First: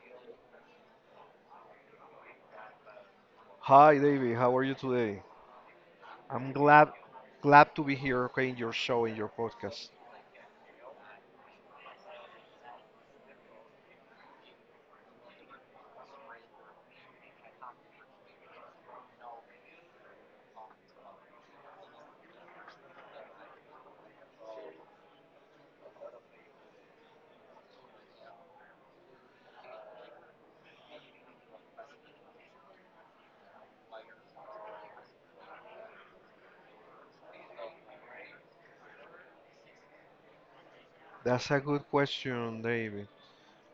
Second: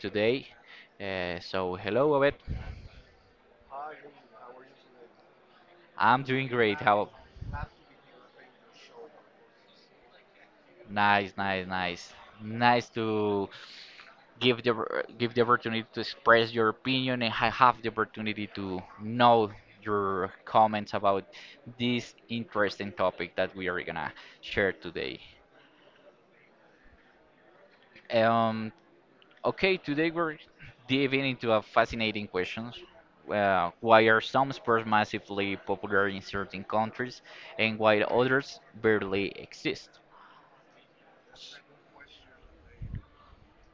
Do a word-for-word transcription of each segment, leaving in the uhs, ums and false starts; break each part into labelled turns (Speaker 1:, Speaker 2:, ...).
Speaker 1: today. Uh, so hello, Obed.
Speaker 2: Hi, David. How are you today?
Speaker 1: I'm doing
Speaker 2: I'm
Speaker 1: great.
Speaker 2: glad
Speaker 1: How
Speaker 2: glad to be here, okay, in your show, in your podcast.
Speaker 1: nice, nice, nice, nice to give the give the opportunity to express your opinion and ha- have the opportunity to know your comments about this interesting topic that we are gonna share today. Um, Okay, today we're diving into a fascinating question. Uh, why are some sports massively popular in certain countries and why others barely exist?
Speaker 2: That's a good question, David.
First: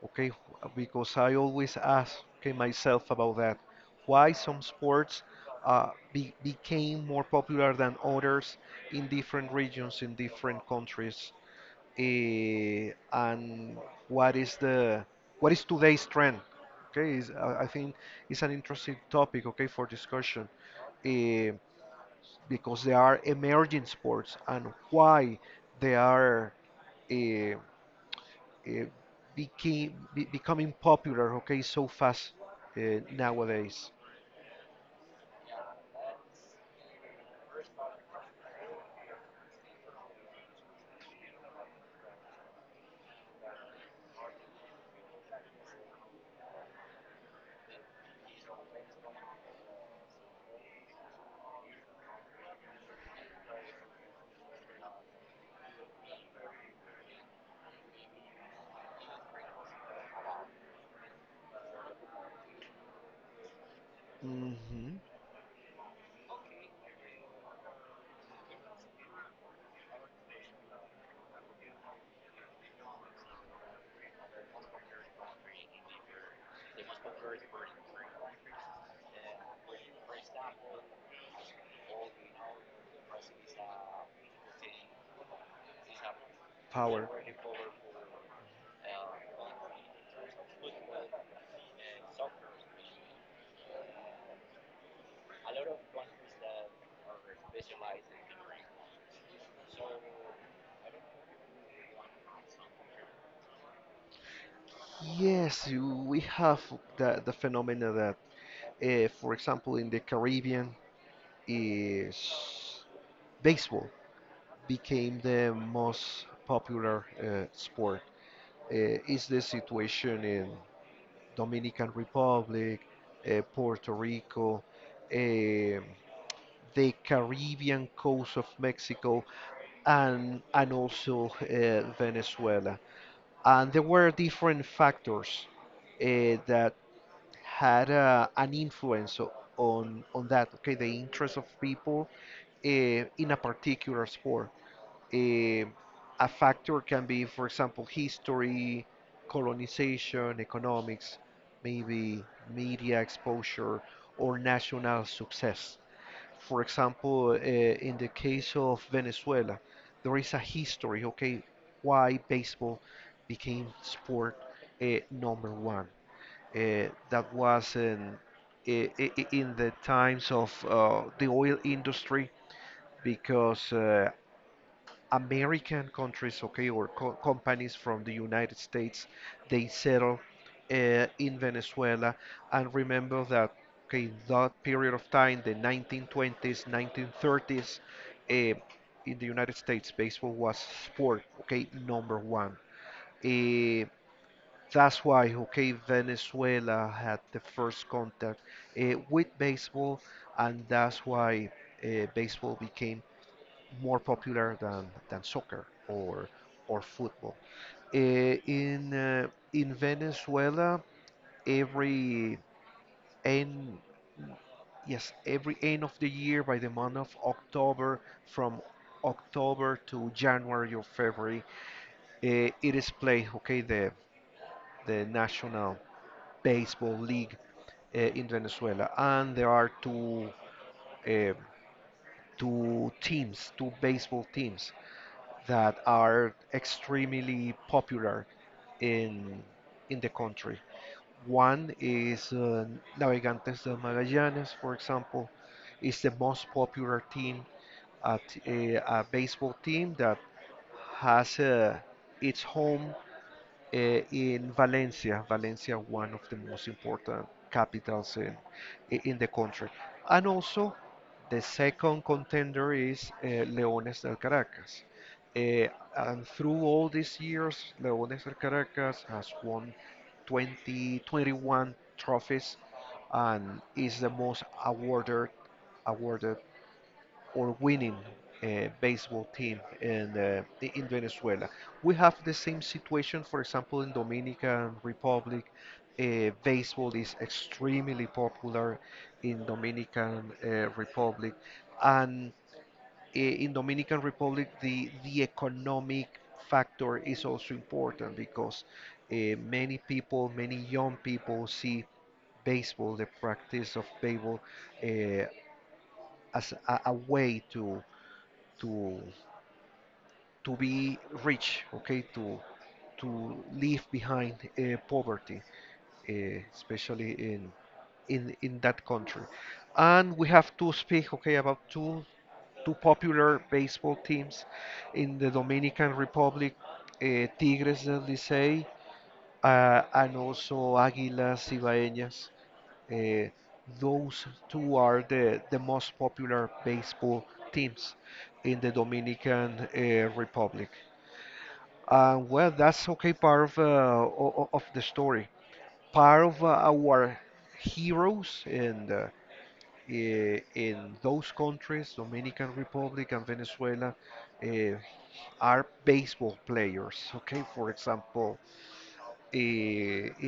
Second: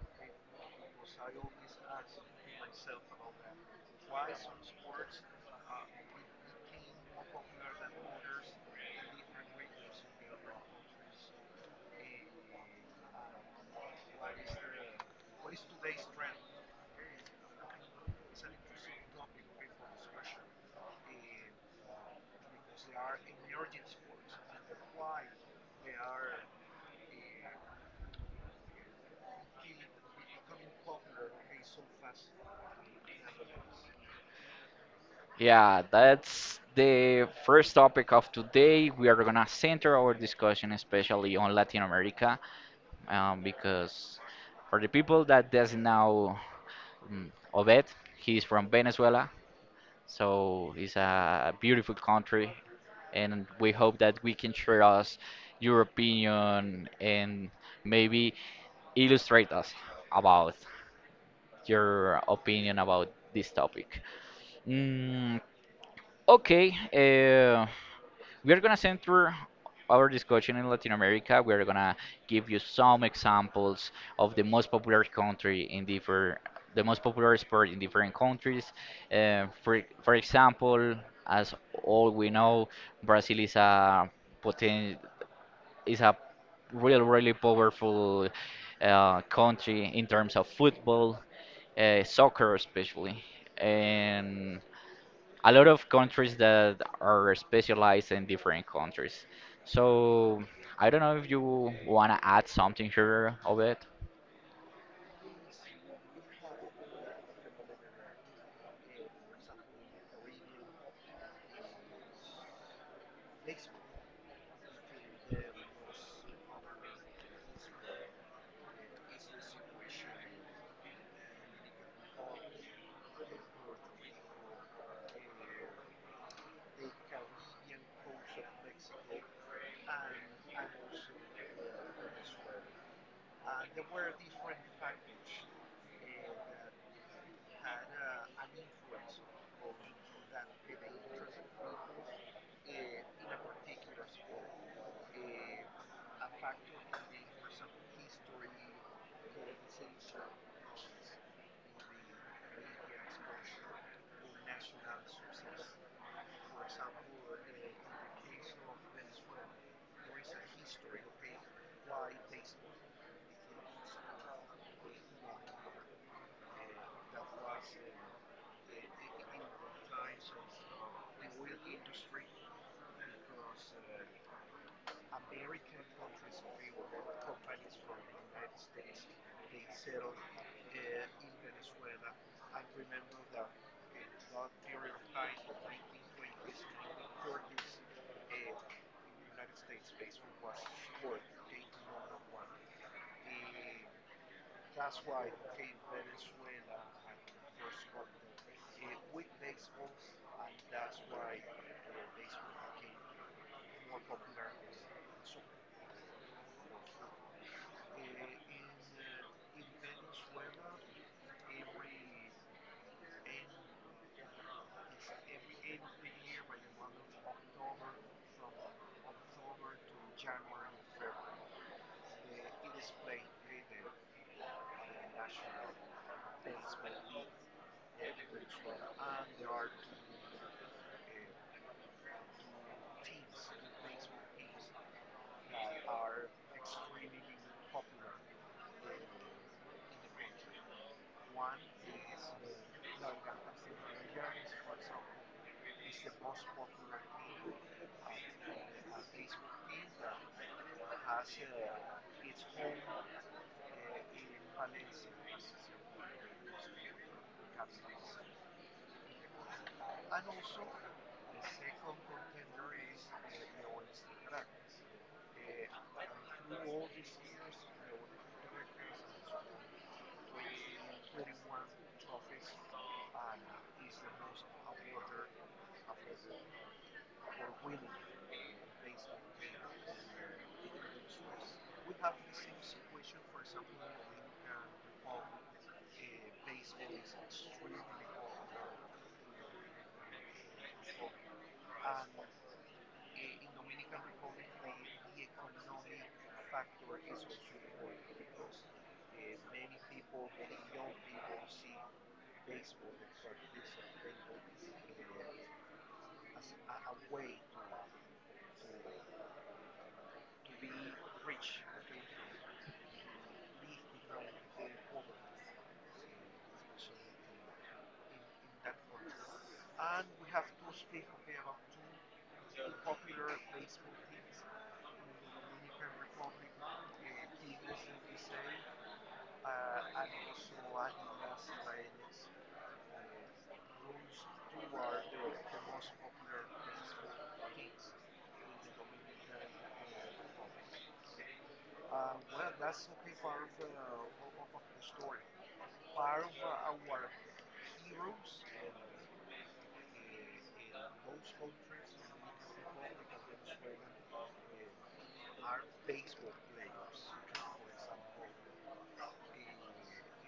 Speaker 2: Okay, wh- because I always ask, okay, myself about that. Why some sports uh, be, became more popular than others in different regions, in different countries, eh, and what is the what is today's trend? Okay, is, I I think it's an interesting topic, okay, for discussion. Eh, because they are emerging sports and why they are uh, uh, became, be, becoming popular, okay, so fast, uh, nowadays.
Speaker 1: Yeah, that's the first topic of today. We are gonna center our discussion especially on Latin America, um, because for the people that doesn't know um, Obed, he's from Venezuela, so it's a beautiful country and we hope that we can share us your opinion and maybe illustrate us about your opinion about this topic.
Speaker 2: Hmm.
Speaker 1: Mm, okay, uh, we're gonna center our discussion in Latin America. We're gonna give you some examples of the most popular country in different the most popular sport in different countries. Uh, for for example, as all we know, Brazil is a poten is a really,
Speaker 2: Power.
Speaker 1: really powerful uh, country in terms of football, uh, soccer especially, and a lot of countries that are specialized in different countries. So I don't know if you wanna add something here of it.
Speaker 2: Yes, you- we have the, the phenomena that, uh, for example, in the Caribbean is baseball, became the most popular uh, sport. Uh, is the situation in Dominican Republic, uh, Puerto Rico, um the Caribbean coast of Mexico, and and also, uh, Venezuela. And there were different factors uh, that had, uh, an influence o- on on that. Okay, the interest of people, uh, in a particular sport, eh, a factor can be, for example, history, colonization, economics, maybe media exposure, or national success. For example, uh, in the case of Venezuela, there is a history, okay, why baseball became sport, uh, number one. Uh, that was in, eh, I- I- in the times of uh, the oil industry, because uh, American countries, okay, or co companies from the United States, they settle uh, in Venezuela. And remember that, okay, that period of time, the nineteen twenties, nineteen thirties, uh, in the United States, baseball was sport, okay, number one. Uh, that's why, okay, Venezuela had the first contact uh, with baseball, and that's why uh, baseball became more popular than, than soccer or or football. Eh, in uh, in Venezuela, every end yes, every end of the year, by the month of October, from October to January or February, eh, it is played, okay, the the National Baseball League, uh, in Venezuela, and there are two. eh, Two teams, two baseball teams, that are extremely popular in in the country. One is, uh, Navegantes del Magallanes, for example, is the most popular team, at a, a baseball team that has, uh, its home, eh, in Valencia. Valencia, one of the most important capitals in, in the country. And also, the second contender is, uh, Leones del Caracas. Eh, and through all these years, Leones del Caracas has won twenty twenty one trophies and is the most awarded awarded or winning uh, baseball team in, uh, i- in Venezuela. We have the same situation, for example, in Dominican Republic. Uh, baseball is extremely popular in Dominican, uh, Republic, and, uh, in Dominican Republic, the the economic factor is also important because uh, many people, many young people see baseball, the practice of baseball, uh, as a, a way to to to be rich, okay, to to leave behind uh, poverty, uh, especially in in in that country. And we have to speak, okay, about two two popular baseball teams in the Dominican Republic: uh, Tigres del Licey, uh, and also Águilas Ibaeñas. Uh, those two are the, the most popular baseball teams in the Dominican, uh, Republic. Uh, well, that's okay. Part of uh, o- o- of the story, part of uh, our heroes in the, i- in those countries, Dominican Republic and Venezuela, uh, are baseball players. Okay, for example, uh,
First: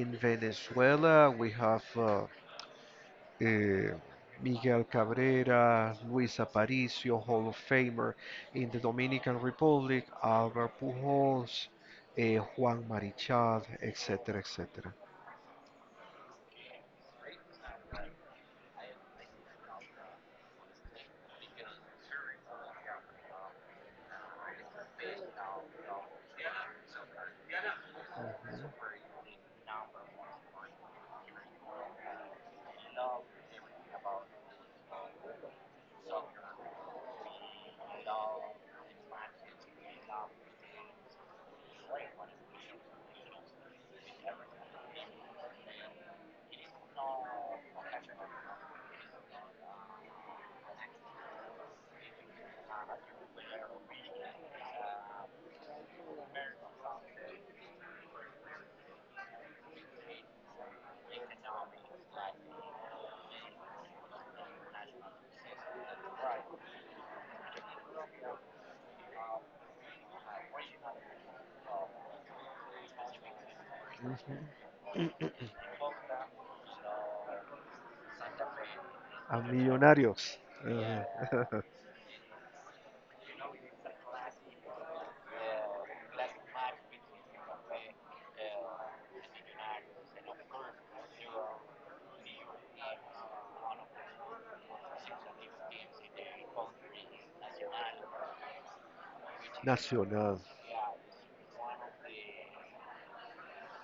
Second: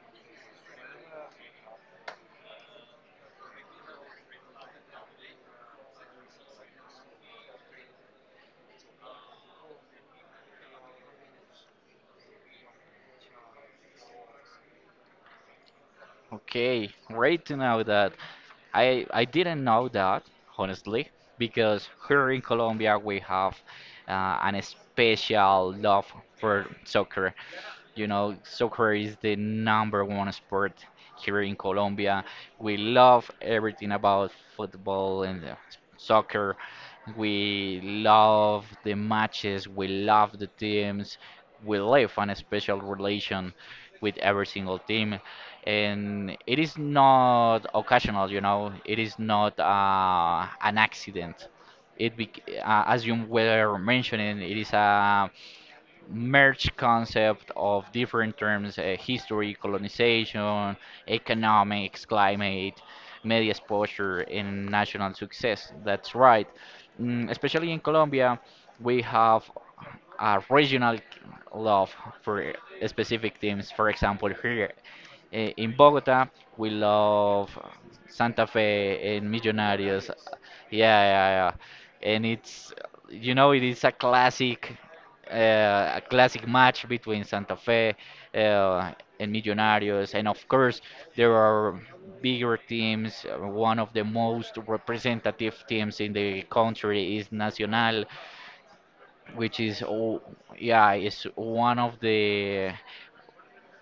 Speaker 2: in Venezuela we have uh, eh, Miguel Cabrera, Luis Aparicio, Hall of Famer. In the Dominican Republic, Albert Pujols, eh, Juan Marichal, etcétera, etcétera.
Speaker 1: Okay, great to know that. I I didn't know that, honestly, because here in Colombia we have uh, an special love for soccer. You know, soccer is the number one sport here in Colombia. We love everything about football and uh, soccer. We love the matches, we love the teams. We live on a special relation with every single team. And it is not occasional, you know, it is not uh, an accident. It bec- uh, as you were mentioning, it is a merge concept of different terms: uh, history, colonization, economics, climate, media exposure and national success. That's right. Mm, especially in Colombia, we have a regional love for specific teams. For example,
Speaker 2: Ujú.
Speaker 1: here, eh, in Bogota, we love Santa Fe and
Speaker 2: A
Speaker 1: Millonarios.
Speaker 2: Millonarios.
Speaker 1: Yeah, yeah,
Speaker 2: Ujú.
Speaker 1: yeah. And it's, you know, it is a classic, uh, a classic match between Santa Fe uh, and Millonarios. And of course, there are bigger teams. uh, One of the most representative teams in the country is Nacional, which is, oh
Speaker 2: Nacional.
Speaker 1: yeah, is one of the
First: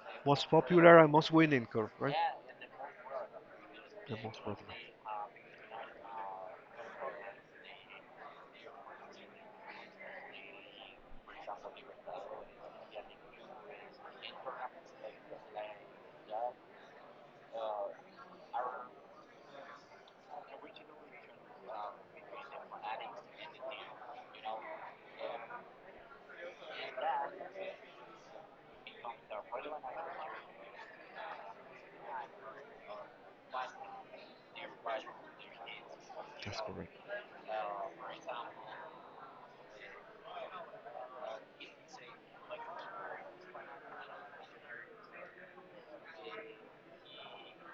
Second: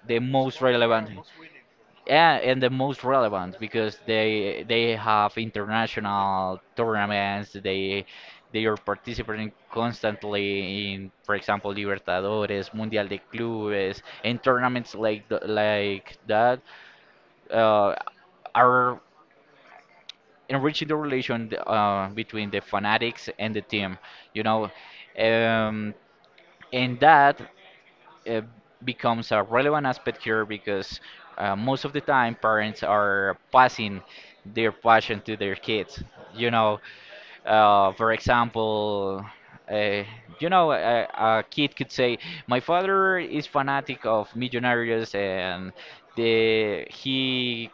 Speaker 1: the
Speaker 2: Most
Speaker 1: most
Speaker 2: popular
Speaker 1: relevant.
Speaker 2: and most winning, correct? Right?
Speaker 1: Yeah, and the most relevant because
Speaker 2: The most
Speaker 1: they
Speaker 2: popular.
Speaker 1: they have international tournaments. they they are participating constantly in, for example, Libertadores, Mundial de Clubes and tournaments like th- like that uh, are enriching the relation uh, between the fanatics and the team, you know. Um, and that uh, becomes a relevant aspect here because uh, most of the time parents are passing their passion to their kids. You
Speaker 2: That's
Speaker 1: know,
Speaker 2: correct.
Speaker 1: uh, for example, uh, you know, a, a kid could say, "My father is fanatic of Millonarios and the he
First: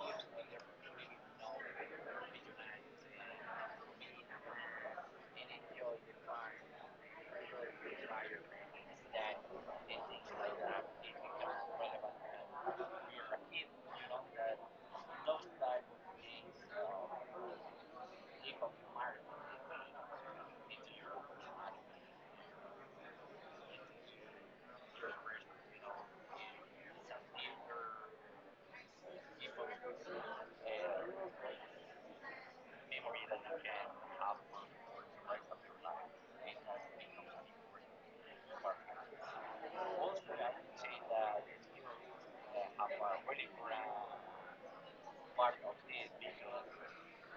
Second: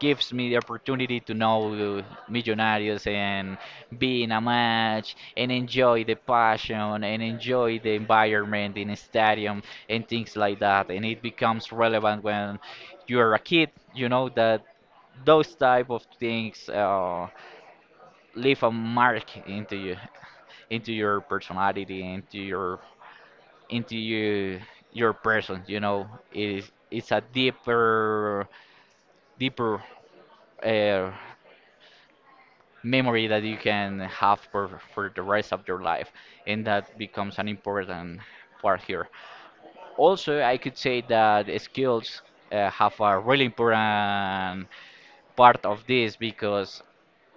Speaker 1: gives me the opportunity to know Millonarios and be in a match and enjoy the passion and enjoy the environment in a stadium and things like that." And it becomes relevant when you're a kid, you know, that those type of things uh, leave a mark into you, into your personality, into your, into you, your person. You know, it is, it's a deeper, deeper uh, memory that you can have for, for the rest of your life, and that becomes an important part here. Also, I could say that skills uh, have a really important part of this because,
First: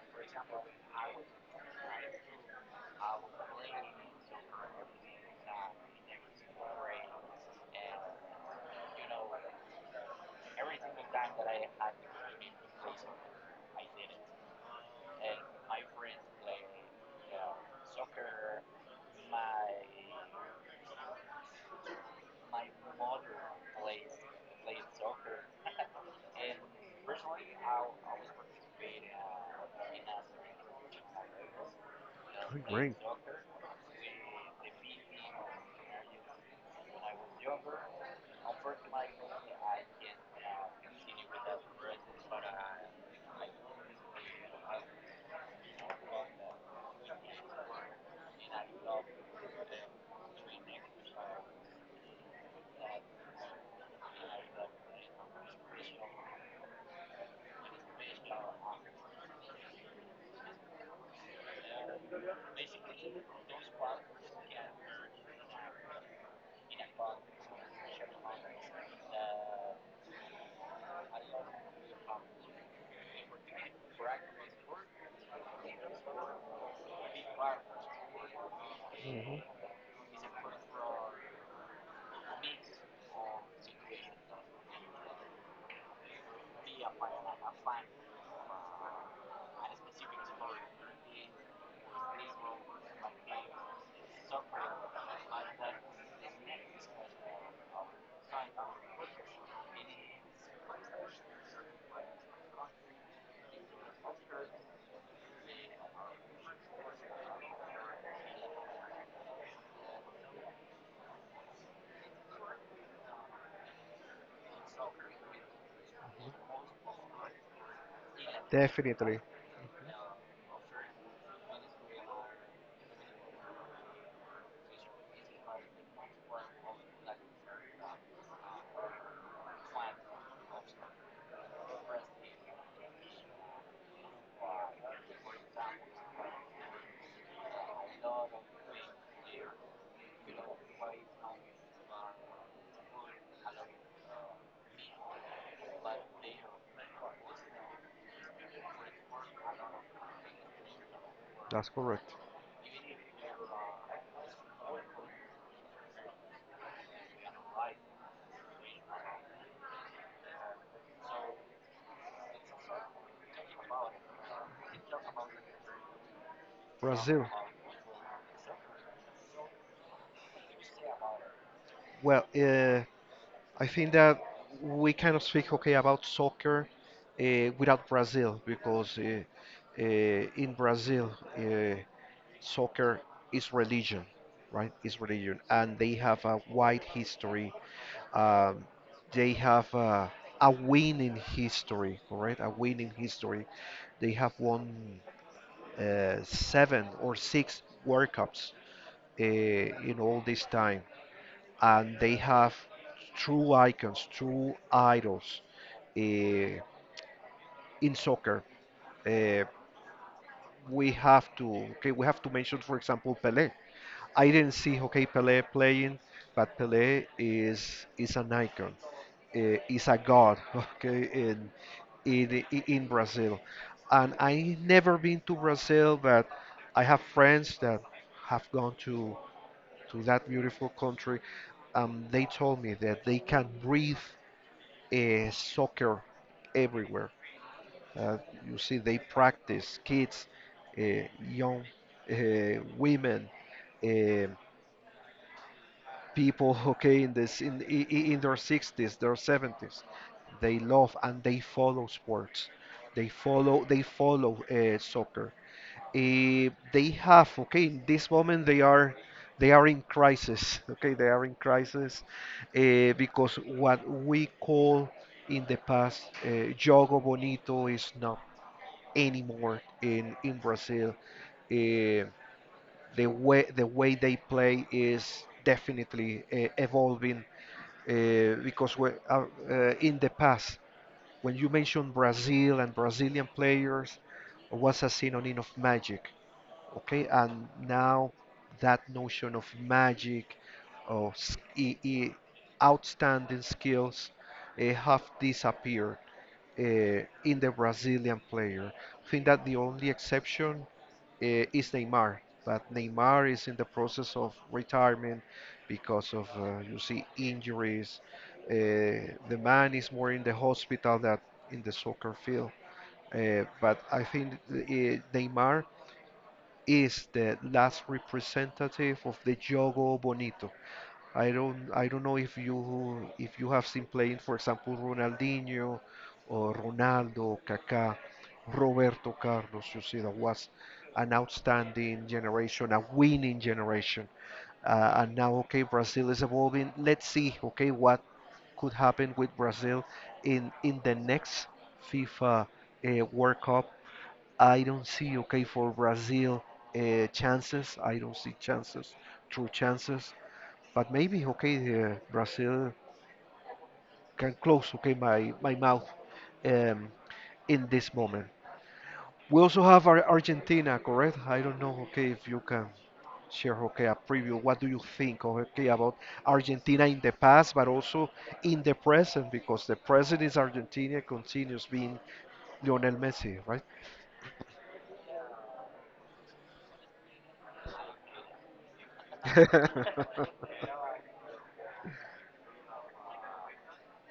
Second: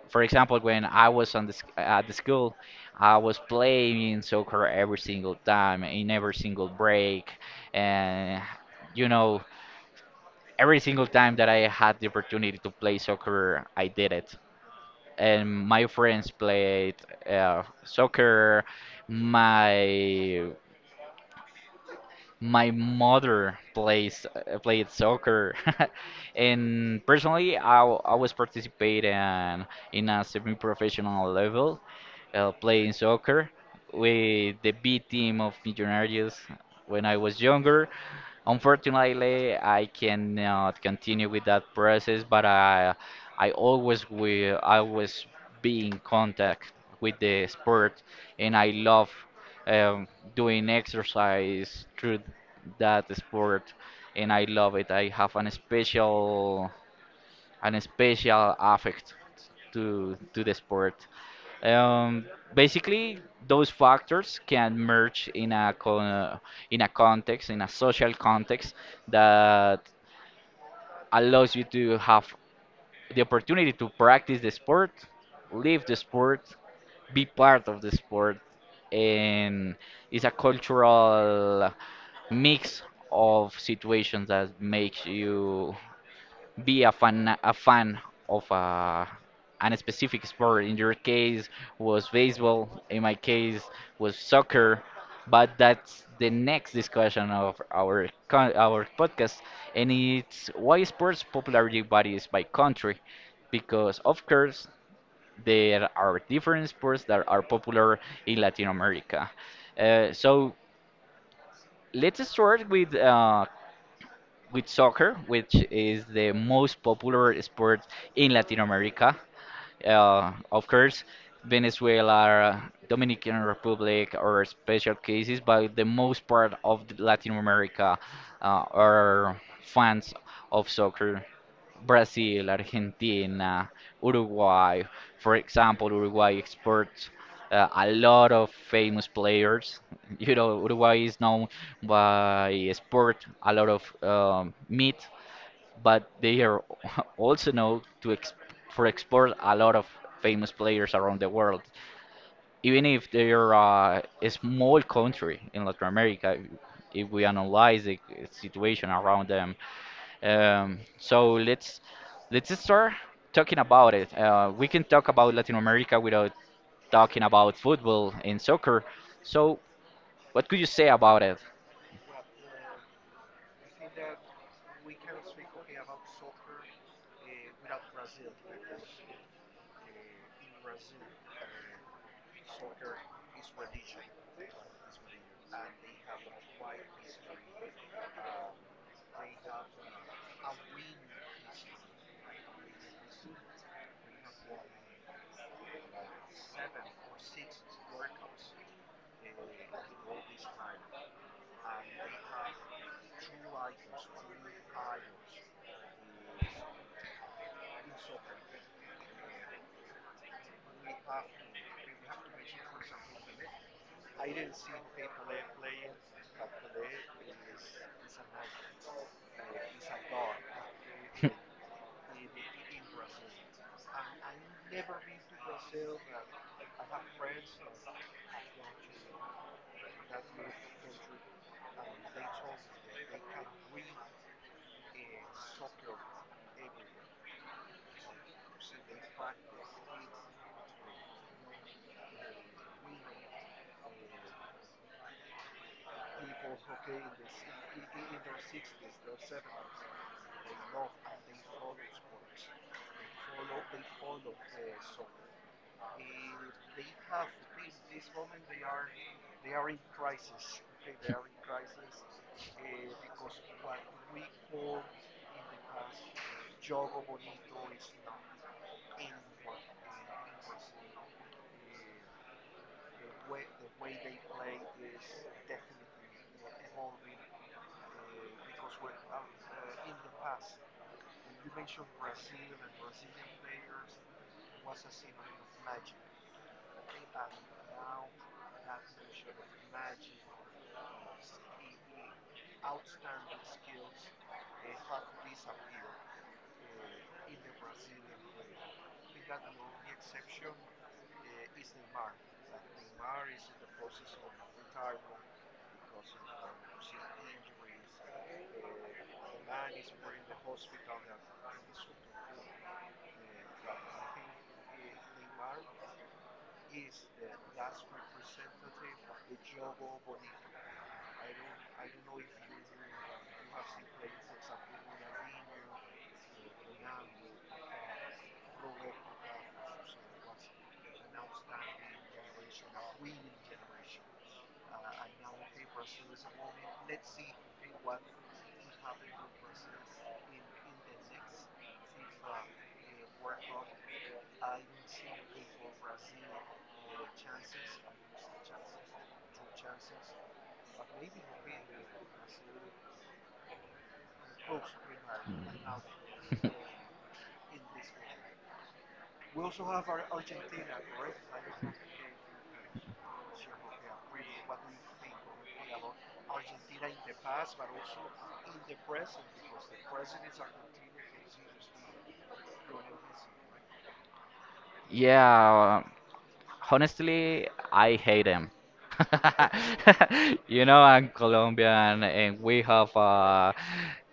Speaker 1: for example, when I was on the, sc- at the school, I was playing soccer every single time in every single break. And, you know, every single time that I had the opportunity to play soccer I did it, and my friends played uh, soccer. My my mother plays uh, played soccer, and personally, I I w- I was participating in a semi-professional level, uh, playing
Speaker 2: Doing
Speaker 1: soccer with the B team of Millonarios when I was younger.
Speaker 2: great.
Speaker 1: Unfortunately, I cannot continue with that process, but I I always will always be in contact with the sport, and I love, um, doing exercise through that sport, and I love it. I have an special an special affect to to the sport. Um, Basically, those factors can merge in a con- uh, in a context, in a social context that allows you to have the opportunity to practice the sport, live the sport, be part of the sport,
Speaker 2: Hmm.
Speaker 1: and it's a cultural mix of situations that makes you be a fan a fan of a an specific sport. In your case was baseball, in my case was soccer, but that's the next discussion of our con our podcast, and it's why sports popularity varies by country, because of course there are different sports that are popular in Latin America. Uh, so let's start with uh, with soccer, which is the most popular sport in Latin America.
Speaker 2: Definitely.
Speaker 1: Uh, of course, Venezuela, Dominican Republic are special cases, but the most part of the Latin America uh, are fans of soccer. Brazil, Argentina, Uruguay. For example, Uruguay exports uh, a lot of famous players. You know, Uruguay is known by export a lot of um, meat, but they are also known to ex- for export a lot of famous players around the world.
Speaker 2: That's correct.
Speaker 1: Even if they are uh, a small country in Latin America, if we analyze the situation around them, um, so let's let's start talking about it. Uh, we can talk about Latin America without talking
Speaker 2: Brazil.
Speaker 1: about football and soccer. So, what could you say about it?
Speaker 2: Well, uh, I think that we cannot speak, okay, about soccer, uh, without Brazil because uh, uh, in Brazil, uh, soccer is religion, right? Is religion, and they have a wide history. Um, they have, uh, a winning history, correct? A winning history. They have won, uh, seven or six World Cups, uh, in all this time, and they have true icons, true idols, uh, in soccer. Uh, we have to Okay, we have to mention, for example, Pelé. I didn't see, okay, Pelé playing, but Pelé is is an icon, uh, is a god, okay, in in, i- in Brazil. And I never been to Brazil, but I have friends that have gone to, to that beautiful country. Um, they told me that they can breathe, uh, soccer everywhere. Uh, you see, they practice kids, uh, young, uh, women, uh, people, okay, in this in I- I- in their sixties, their seventies. They love and they follow sports. They follow they follow, uh, soccer. Eh, they have, okay, in this moment they are they are in crisis, okay, they are in crisis, eh, because what we call in the past, uh, jogo bonito, is not anymore in in Brazil. Eh, the way the way they play is definitely, uh, evolving, uh, because we- uh, uh, in the past, when you mentioned Brazil and Brazilian players, was a synonym of magic, okay? And now that notion of magic, of s- i- i- outstanding skills, uh, have disappeared, uh, in the Brazilian player. I think that the only exception, uh, is Neymar, but Neymar is in the process of retirement because of, uh, you see, injuries. Uh, the man is more in the hospital than in the soccer field. Uh, but I think, uh, Neymar is the last representative of the Jogo Bonito. I don't I don't know if you if you have seen playing, for example, Ronaldinho or Ronaldo, Kaká, Roberto Carlos. You see, that was an outstanding generation, a winning generation. Uh, and now, okay, Brazil is evolving. Let's see, okay, what could happen with Brazil in in the next FIFA, uh, World Cup. I don't see, okay, for Brazil, uh, chances. I don't see chances, true chances. But maybe, okay, uh, Brazil can close, okay, my, my mouth, um, in this moment. We also have our Argentina, correct? I don't know, okay, if you can share, okay, a preview. What do you think, okay, about Argentina in the past, but also in the present, because the present is Argentina continues being Lionel Messi, right?
Speaker 1: Yeah, um, honestly, I hate them. You know, I'm Colombian and we have uh,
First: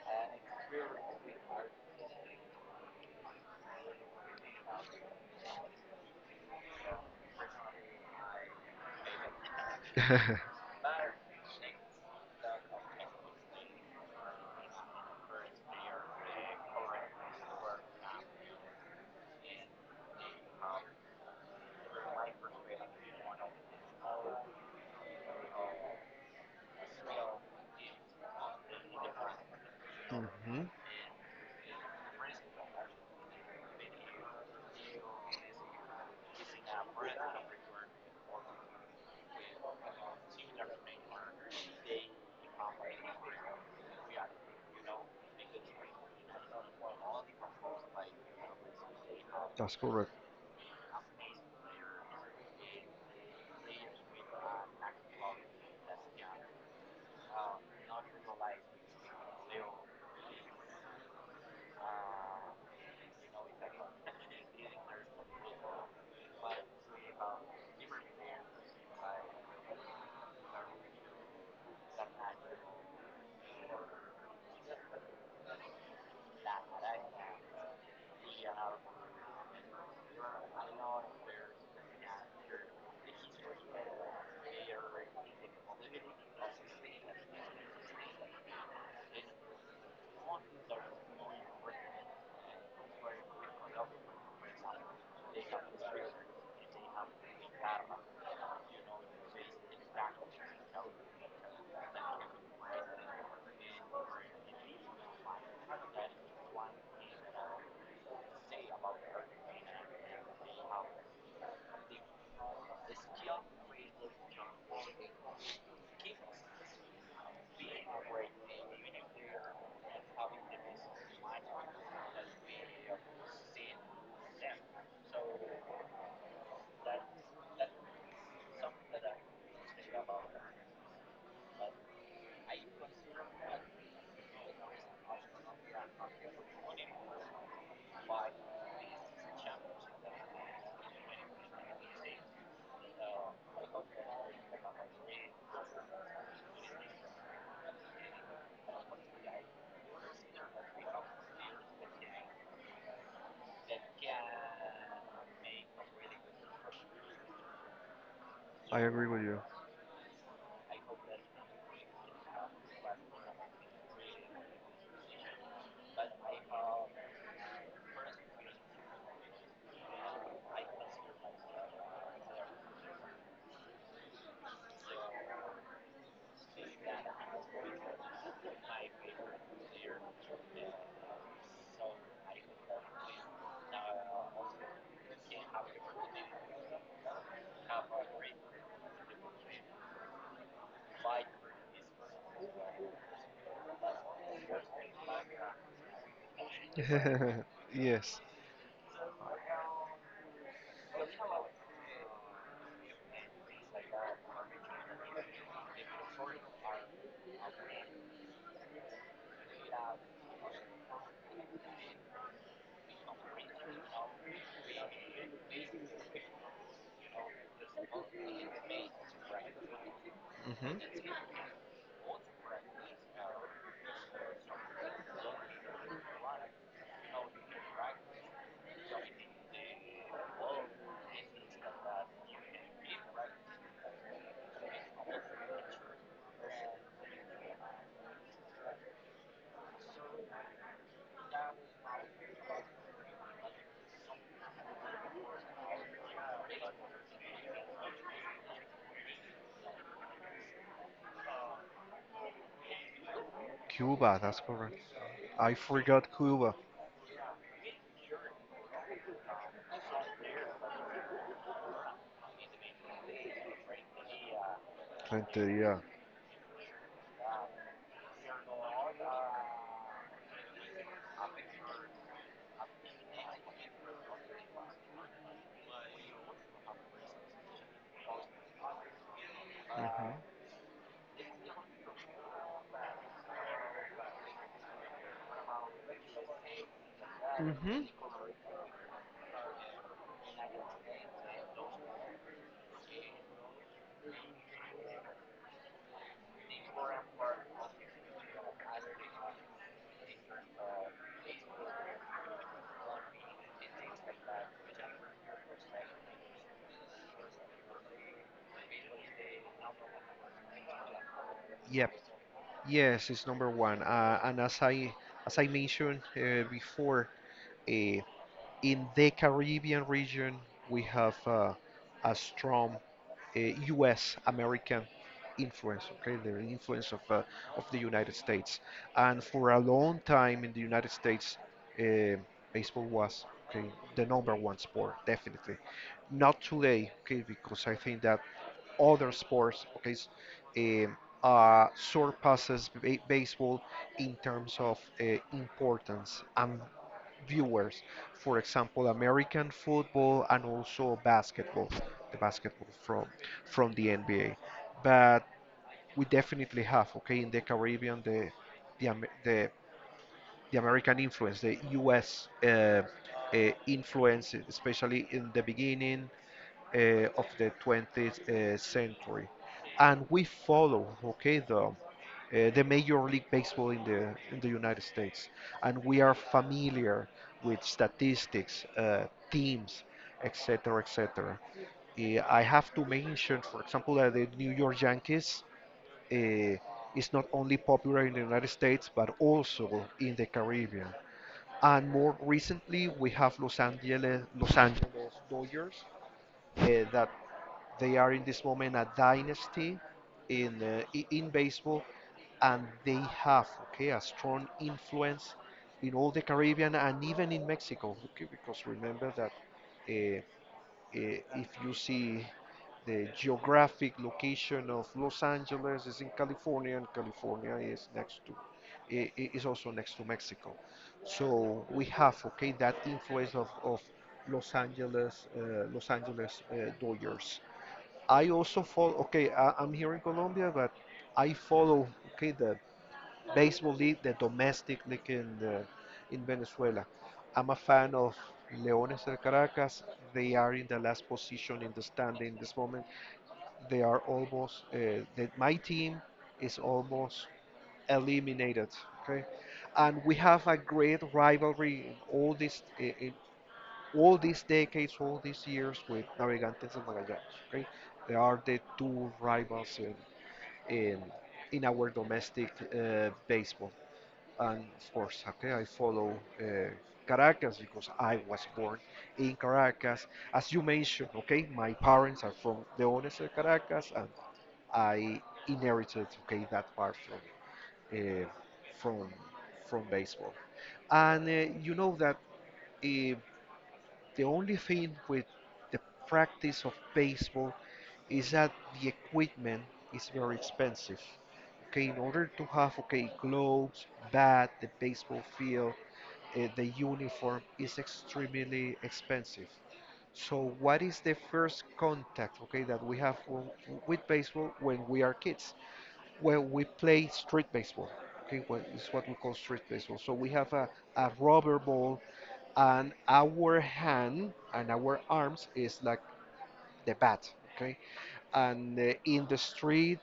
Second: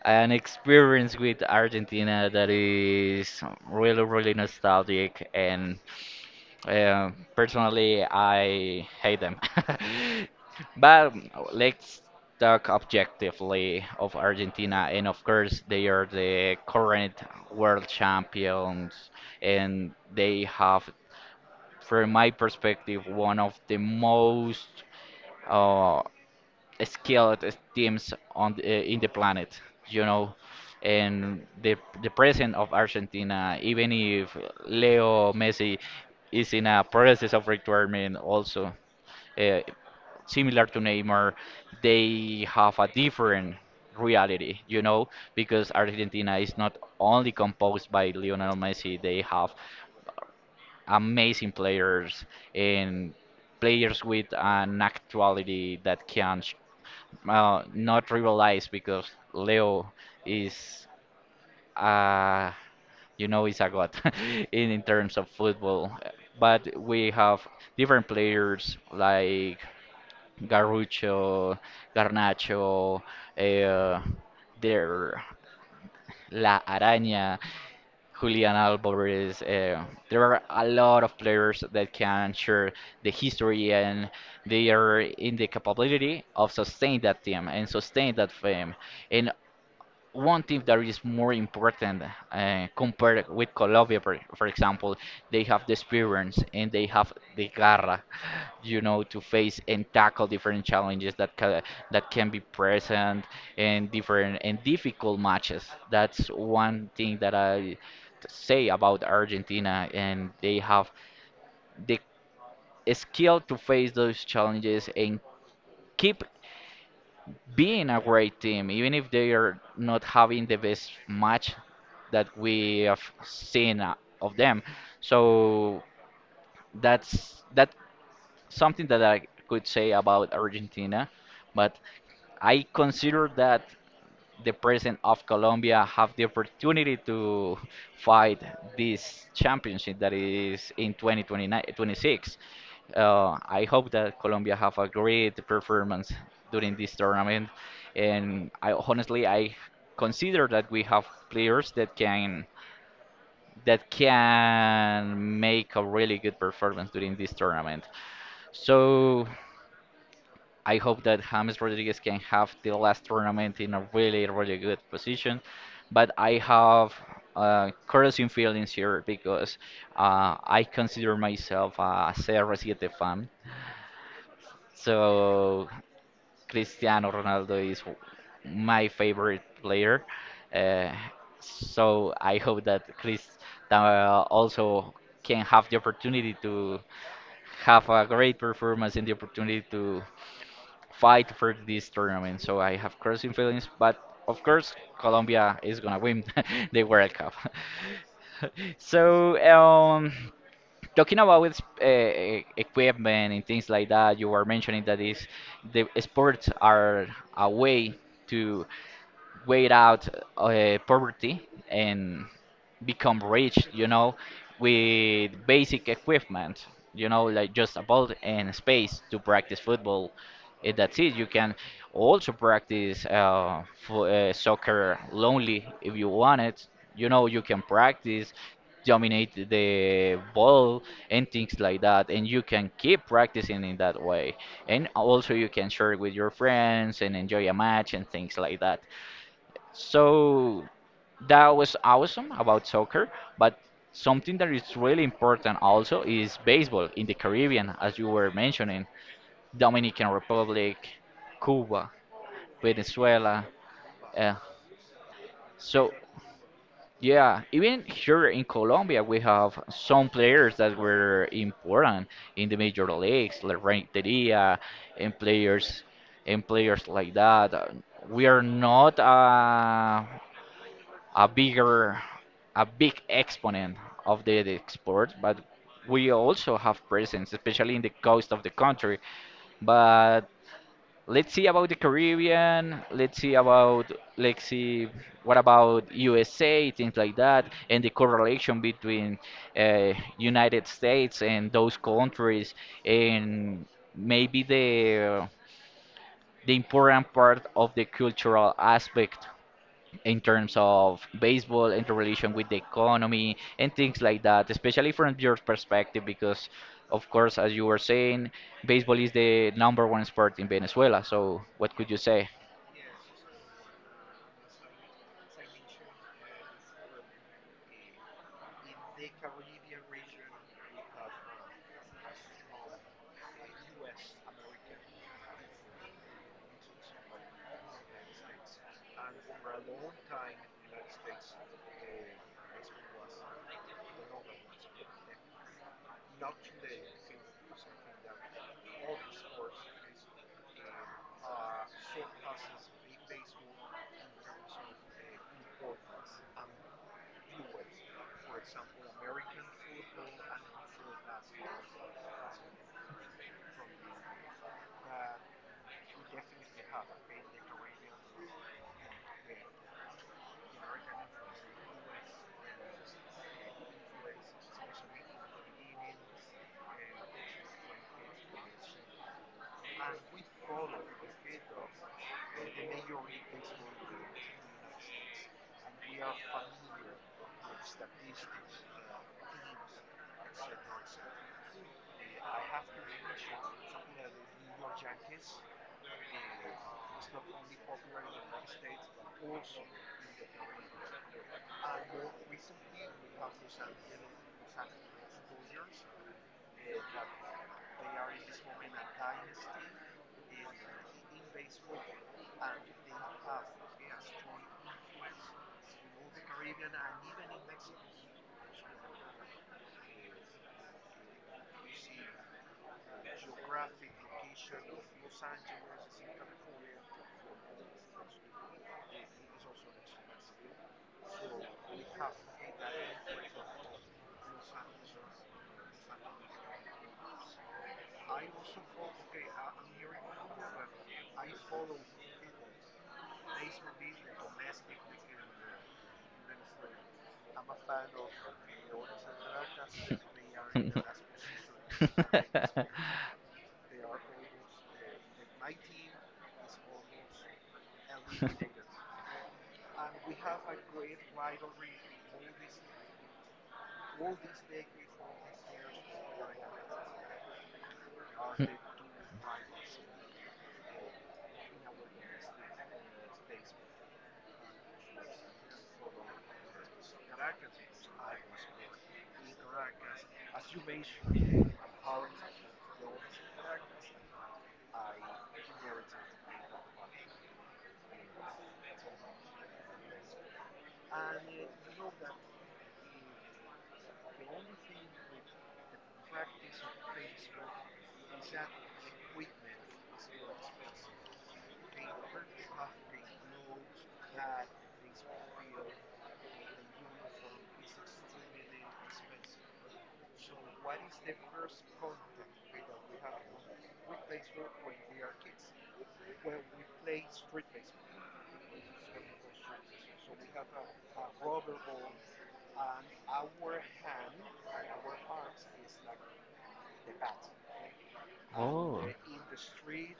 Speaker 1: an experience with Argentina that is really, really nostalgic. And uh, personally, I hate them. But let's talk objectively of Argentina. And of course, they are the current world champions, and they have, from my perspective, one of the most uh, skilled teams on the, eh, in the planet, you know.
Speaker 2: Mhm.
Speaker 1: And the the president of Argentina, even if Leo Messi is in a process of retirement, also uh, similar to Neymar, they have a different reality, you know, because Argentina is not only composed by Lionel Messi, they have
Speaker 2: That's correct.
Speaker 1: amazing players and players with an actuality that can sh- uh, not rivalize because Leo is, uh, you know, is a god in, in terms of football. But we have different players like Garrucho, Garnacho, uh, their La Araña. Julian Alvarez. Uh, there are a lot of players that can share the history and they are in the capability of sustain that team and sustain that fame. And one thing that is more important uh, compared with Colombia, for, for example, they have the experience and they have the garra, you know, to face and tackle different challenges that ca that can be present and different and difficult matches. That's one thing that I say about Argentina, and they have the skill to face those challenges and keep being a great team, even if they are not having the best match that we have seen uh, of them. So that's that's something that I could say about Argentina. But I consider that the president of Colombia have the opportunity to fight this championship that is in twenty twenty-nine twenty-six. Uh, I hope that Colombia have a great performance during this tournament, and I honestly I consider that we have players that can that can make a really good performance during this tournament.
Speaker 2: I agree with
Speaker 1: So I hope that James Rodriguez can have the last tournament in a really, really good position. But I have uh, crossing feelings here because uh, I consider myself a C R seven fan. So Cristiano Ronaldo is my favorite player. Uh, so I hope that Chris uh, also can have the opportunity to have a great performance and the opportunity to fight for this tournament. So I have crossing feelings, but of course Colombia is gonna win the World Cup.
Speaker 2: you. Yes.
Speaker 1: So um, talking about with uh, e-, equipment and things like that, you were mentioning that is the sports are a way to wait out uh, poverty and become rich, you know, with basic equipment, you know, like just a ball and space to practice football. Eh, that's it. You can also practice uh, fo- uh, soccer lonely if you want it. You know, you can practice, dominate the ball and things like that, and you can keep practicing in that way. And also, you can share with your friends and enjoy a match and things like that. So that was awesome about soccer, but something that is really important also is baseball in the Caribbean, as you were mentioning, Dominican Republic, Cuba, Venezuela.
Speaker 2: Cuba,
Speaker 1: Uh,
Speaker 2: that's correct. I
Speaker 1: so
Speaker 2: forgot Cuba.
Speaker 1: yeah, even here in Colombia, we have some players that were important in the major leagues, like Renteria, and
Speaker 2: Renteria.
Speaker 1: players and players like that. Uh, We are not. Uh, a bigger, a big exponent of the, the export, but we also have presence, especially in the coast of the country.
Speaker 2: Mhm.
Speaker 1: But let's see about the Caribbean. Let's see about let's see What about U S A, things like that, and the
Speaker 2: Mm-hmm.
Speaker 1: correlation between uh, United States and those countries, and maybe the the important part of the cultural aspect in terms of baseball interrelation with the economy and things like that, especially from your perspective, because of course, as you were saying, baseball is the number one sport in Venezuela. So, what
Speaker 2: Yep.
Speaker 1: could you say?
Speaker 2: Yes, it's number one. Uh, and as I as I mentioned, uh, before, uh, in the Caribbean region, we have, uh, a strong U S. American influence, okay, the influence of uh, of the United States. And for a long time in the United States, uh, baseball was, okay, the number one sport, definitely. Not today, okay, because I think that other sports, okay, s- um, uh, surpasses ba- baseball in terms of, uh, importance and viewers. For example, American football and also basketball, the basketball from from the N B A. But we definitely have, okay, in the Caribbean, the the Am- the, the American influence, the U S. Uh, uh, influence, especially in the beginning, uh, of the twentieth, uh, century, and we follow, okay, the uh, the Major League Baseball in the in the United States, and we are familiar with statistics, uh, teams, etcetera, etcetera. Uh, I have to mention, for example, that the New York Yankees, uh, is not only popular in the United States but also in the Caribbean. And more recently, we have Los Angeles Los Angeles Dodgers, uh, that they are in this moment a dynasty in uh, in baseball, and they have, okay, a strong influence in all the Caribbean and even in Mexico. Okay, because remember that, uh, uh, if you see the geographic location of Los Angeles is in California, and California is next to i- i- is also next to Mexico. So we have, okay, that influence of, of Los Angeles uh, Los Angeles, uh, Dodgers. I also follow. Okay, I, I'm here in Colombia, but I follow, okay, the baseball league, the domestic league in the, in Venezuela. I'm a fan of Leones del Caracas. They are in the last position in the standing this moment. They are almost. Uh, the, my team is almost eliminated. Okay, and we have a great rivalry in all this in, all these decades, all these years with Navegantes del Magallanes. Okay, they are the two rivals in in, in our domestic, uh, baseball. And of course, okay, I follow, uh, Caracas because I was born in Caracas. As you mentioned, okay, my parents are from the owners of Caracas, and I inherited, okay, that part from uh, from from baseball. And uh, you know that. uh, the only thing with the practice of baseball is that the equipment is very expensive. Okay, in order to have, okay, gloves, bat, the baseball field, uh, the uniform is extremely expensive. So what is the first contact, okay, that we have w- with baseball when we are kids? Well, we play street baseball. Okay, what is what we call street baseball. So we have a, a rubber ball, and our hand and our arms is like the bat, okay, and
Speaker 1: Oh.
Speaker 2: uh, in the street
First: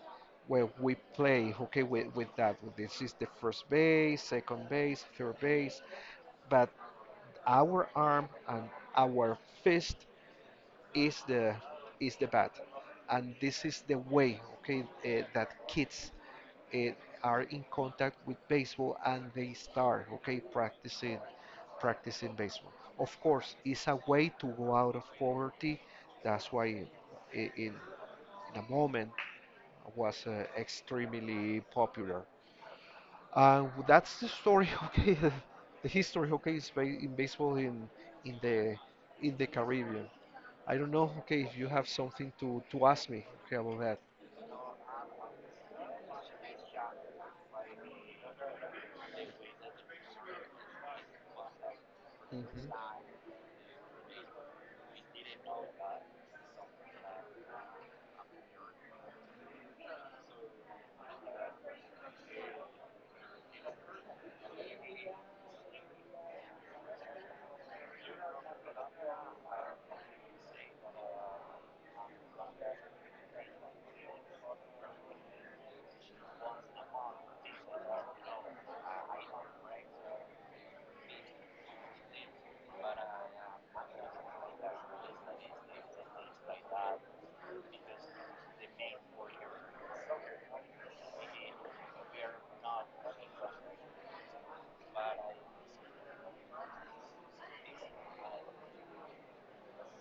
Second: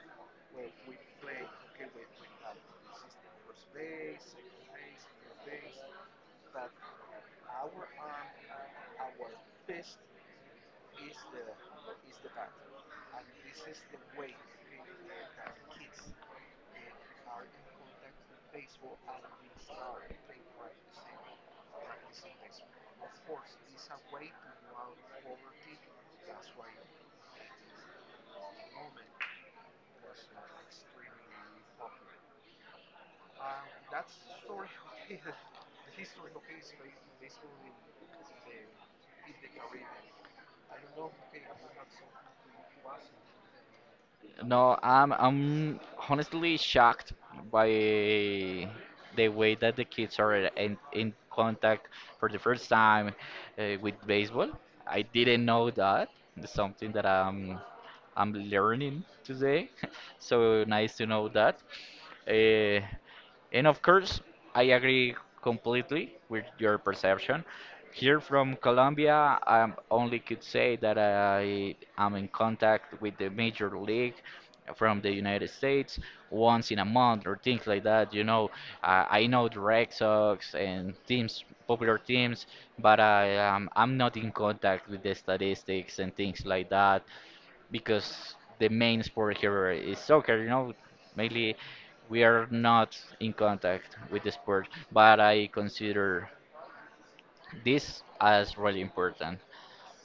Speaker 2: where we play, okay, with, with that. This is the first base, second base, third base, but our arm and our fist is the is the bat, and this is the way, okay, uh, that kids, eh, are in contact with baseball and they start, okay, practicing, practicing baseball. Of course, it's a way to go out of poverty. That's why, eh, in, in the moment was, uh, extremely popular. Uh, that's the story. Okay, the history. Okay, is ba- in baseball in in the in the Caribbean. I don't know. Okay, if you have something to to ask me, okay, about that.
Speaker 1: No, I'm I'm honestly shocked by the way that the kids are in, in contact for the first
Speaker 2: Mhm.
Speaker 1: time uh, with baseball. I didn't know that. It's something that I'm I'm learning today. So nice to know that. Uh, and of course, I agree completely with your perception. Here from Colombia, I only could say that I am in contact with the major league from the United States once in a month or things like that. You know, I, I know the Red Sox and teams, popular teams, but I um, I'm not in contact with the statistics and things like that because the main sport here is soccer. You know, mainly we are not in contact with the sport, but I consider. This is really important.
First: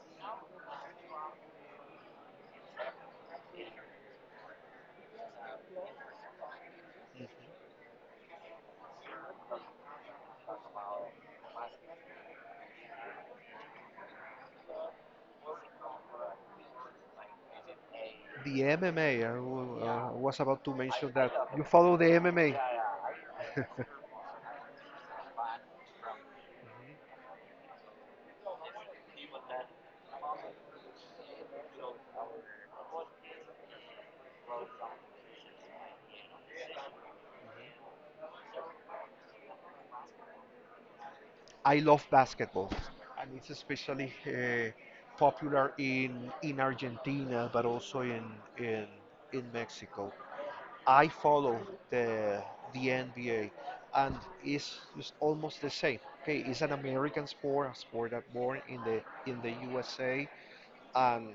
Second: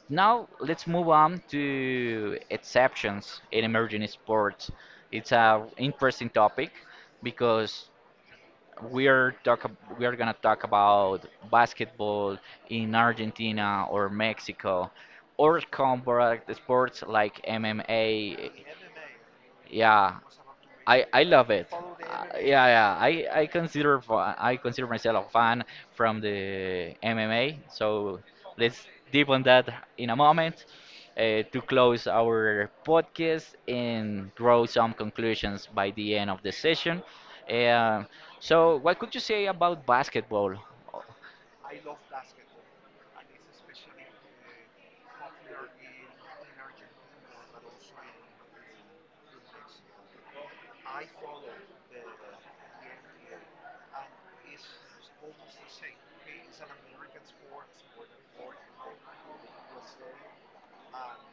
Speaker 1: Now let's move on to exceptions in emerging sports. It's an interesting topic because we are talk ab- we are gonna talk about basketball in Argentina or Mexico or combat sports like M M A.
Speaker 2: The M M A, I w- uh,
Speaker 1: Yeah,
Speaker 2: was about to
Speaker 1: I
Speaker 2: mention
Speaker 1: I
Speaker 2: that
Speaker 1: love
Speaker 2: you
Speaker 1: it.
Speaker 2: follow the
Speaker 1: Uh,
Speaker 2: M M A.
Speaker 1: yeah, yeah. I I consider fa- I consider myself a fan from the M M A. So let's deep on that in a moment uh, to close our podcast and draw some conclusions by the end of the session. Uh, so, what could you say about basketball? Oh,
Speaker 2: I love basketball, and it's especially, uh, popular in in Argentina, but also in in in Mexico. I follow the the N B A, and it's, it's almost the same. Okay, it's an American sport, a sport that born in the in the U S A, and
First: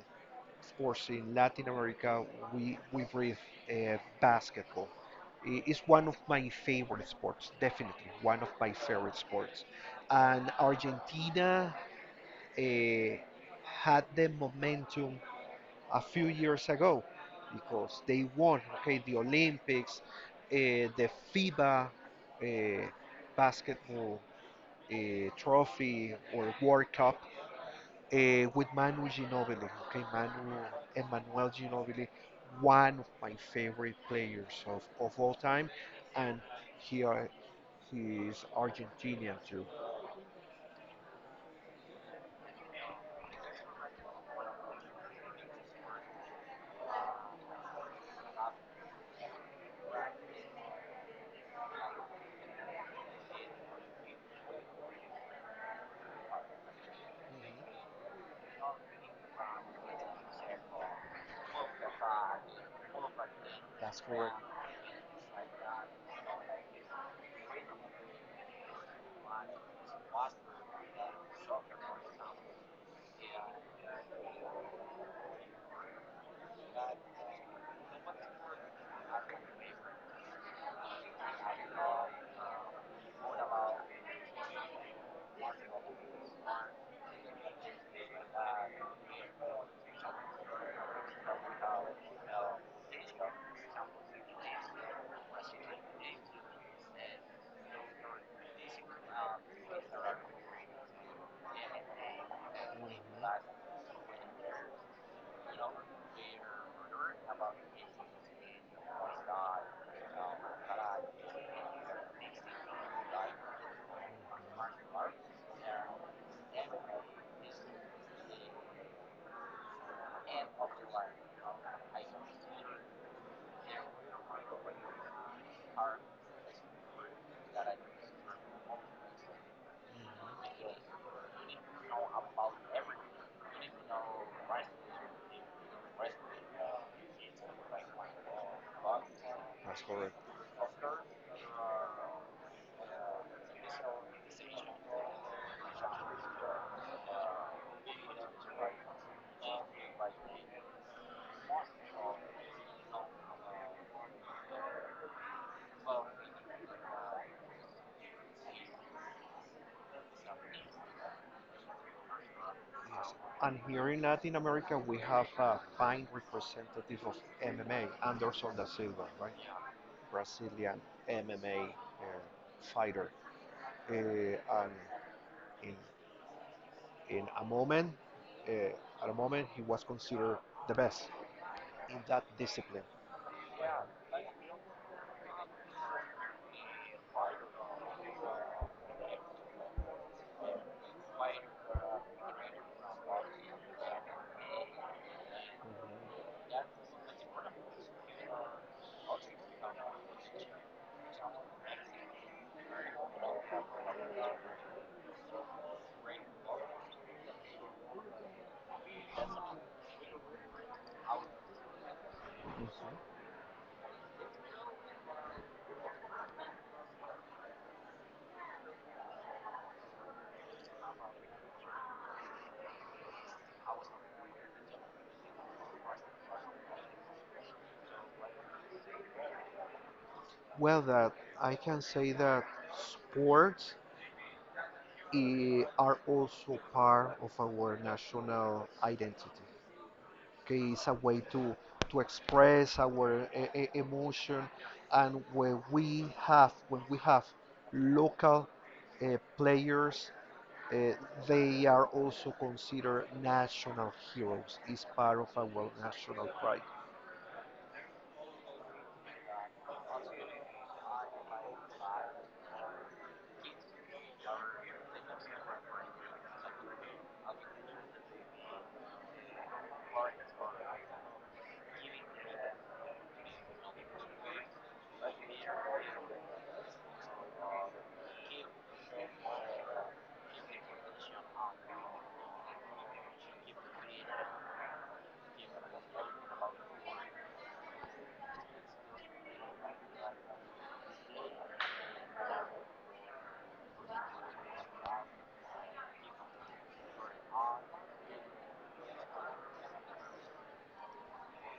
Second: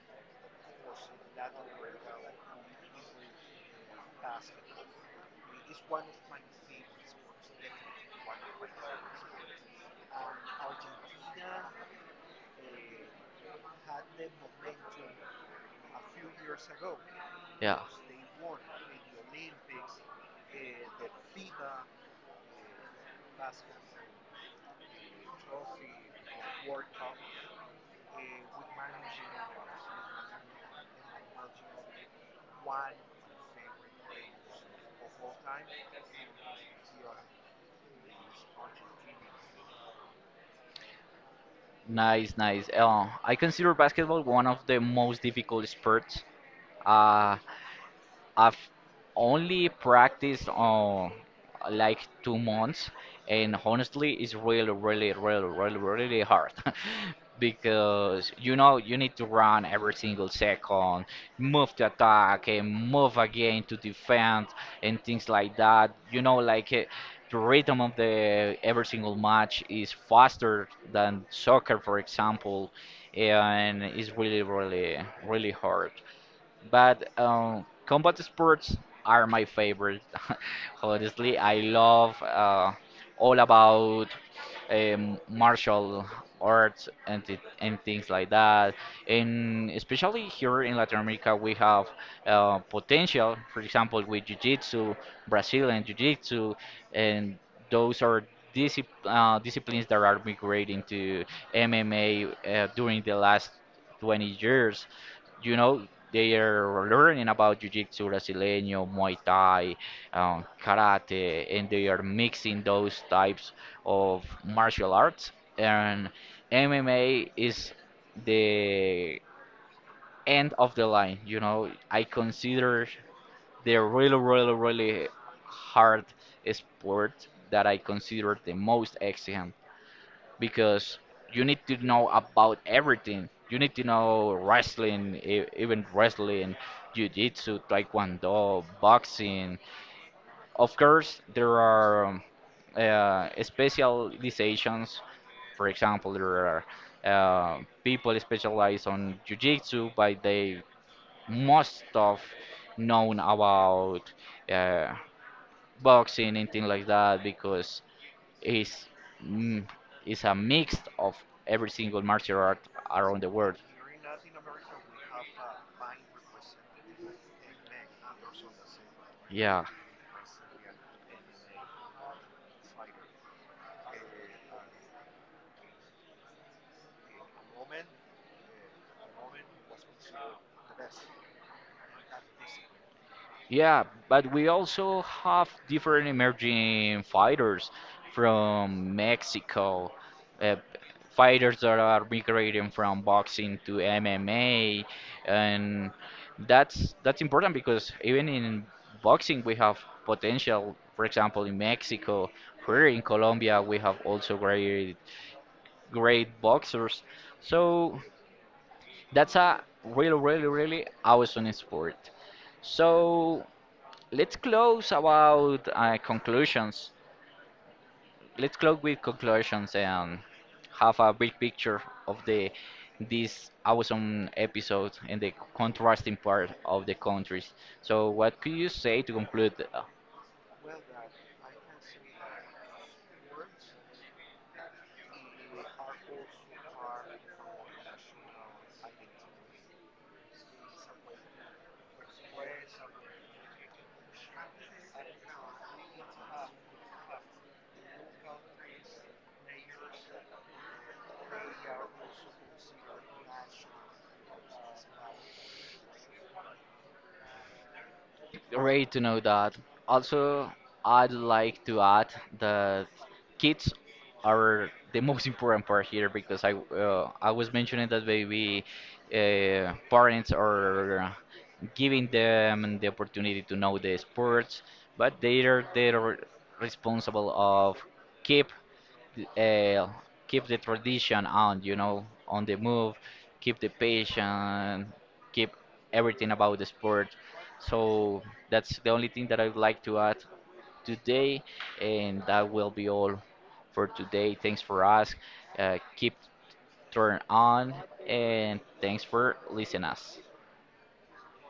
Speaker 2: sports in Latin America, we, we breathe, uh, basketball. It's one of my favorite sports, definitely one of my favorite sports. And Argentina, uh, had the momentum a few years ago
Speaker 1: yeah,
Speaker 2: because they won, okay, the Olympics, uh, the FIBA, uh, basketball, uh, trophy or World Cup, uh, with Manu Ginobili. Okay, Manu Emmanuel Ginobili, one of my favorite players of, of all time, and he are, he is Argentinian too.
Speaker 1: nice, nice. Uh, I consider basketball one of the most difficult sports. Uh, I've only practiced on like two months, and honestly, it's really, really, really, really, really hard because you know you need to run every single second, move to attack and move again to
Speaker 2: That's correct.
Speaker 1: defend and things like that. You know, like. eh, The rhythm of the every single match is faster than soccer, for example, and it's really, really, really hard but um, combat sports are my favorite. Honestly, I love uh, all about um, martial arts and th- and things like that. And especially here in Latin America, we have uh, potential. For example, with Jiu-Jitsu, Brazilian Jiu-Jitsu, and those are discipl uh, disciplines that are migrating to M M A uh, during the last twenty years, you know, they are learning about Jiu-Jitsu Brasileño, Muay Thai, um, Karate, and they are mixing those types of martial arts. And M M A is the end of the line. You know, I consider the really, really, really hard sport that I consider the most exigent
Speaker 2: Mhm.
Speaker 1: because you need to know about everything. You need to know wrestling, e- even wrestling, jiu-jitsu, taekwondo, boxing.
Speaker 2: That's correct.
Speaker 1: Of course, there are um, uh, specializations. For example, there are uh, people specialized on jiu-jitsu, but they must have known about uh, boxing and things like that because is mm, is a mix of every single martial art
Speaker 2: Yes.
Speaker 1: around the world.
Speaker 2: And here in Latin America, we have a fine representative of M M A, Anderson da Silva, right?
Speaker 1: Yeah,
Speaker 2: Brazilian M M A, uh, fighter. Uh, and in in a moment, uh, at a moment, he was considered the best in that discipline?
Speaker 1: yeah, but we also have different emerging fighters from Mexico, uh, fighters that are migrating from boxing to M M A, and
Speaker 2: Mm-hmm.
Speaker 1: that's that's important because even in boxing we have potential. For example, in Mexico, here in Colombia, we have also great great boxers. So that's a really, really, really awesome sport.
Speaker 2: Mm-hmm.
Speaker 1: So let's close about uh, conclusions. Let's close with conclusions and have a big picture of the this awesome episode and the contrasting part of the countries. So what could you say to conclude? Uh,
Speaker 2: Well, that I can say that sports, eh, are also part of our national identity. Okay, it's a way to to express our e- e- emotion, and when we have when we have local, uh, players, uh, they are also considered national heroes. It's part of our national pride.
Speaker 1: great to know that. Also, I'd like to add that kids are the most important part here because I uh, I was mentioning that maybe uh, parents are giving them the opportunity to know the sports, but they are they are responsible of keep uh, keep the tradition on, you know, on the move, keep the passion, keep everything about the sport. So that's the only thing that I would like to add today, and that will be all for today. Thanks for us. Uh, keep turn on, and thanks for listening us.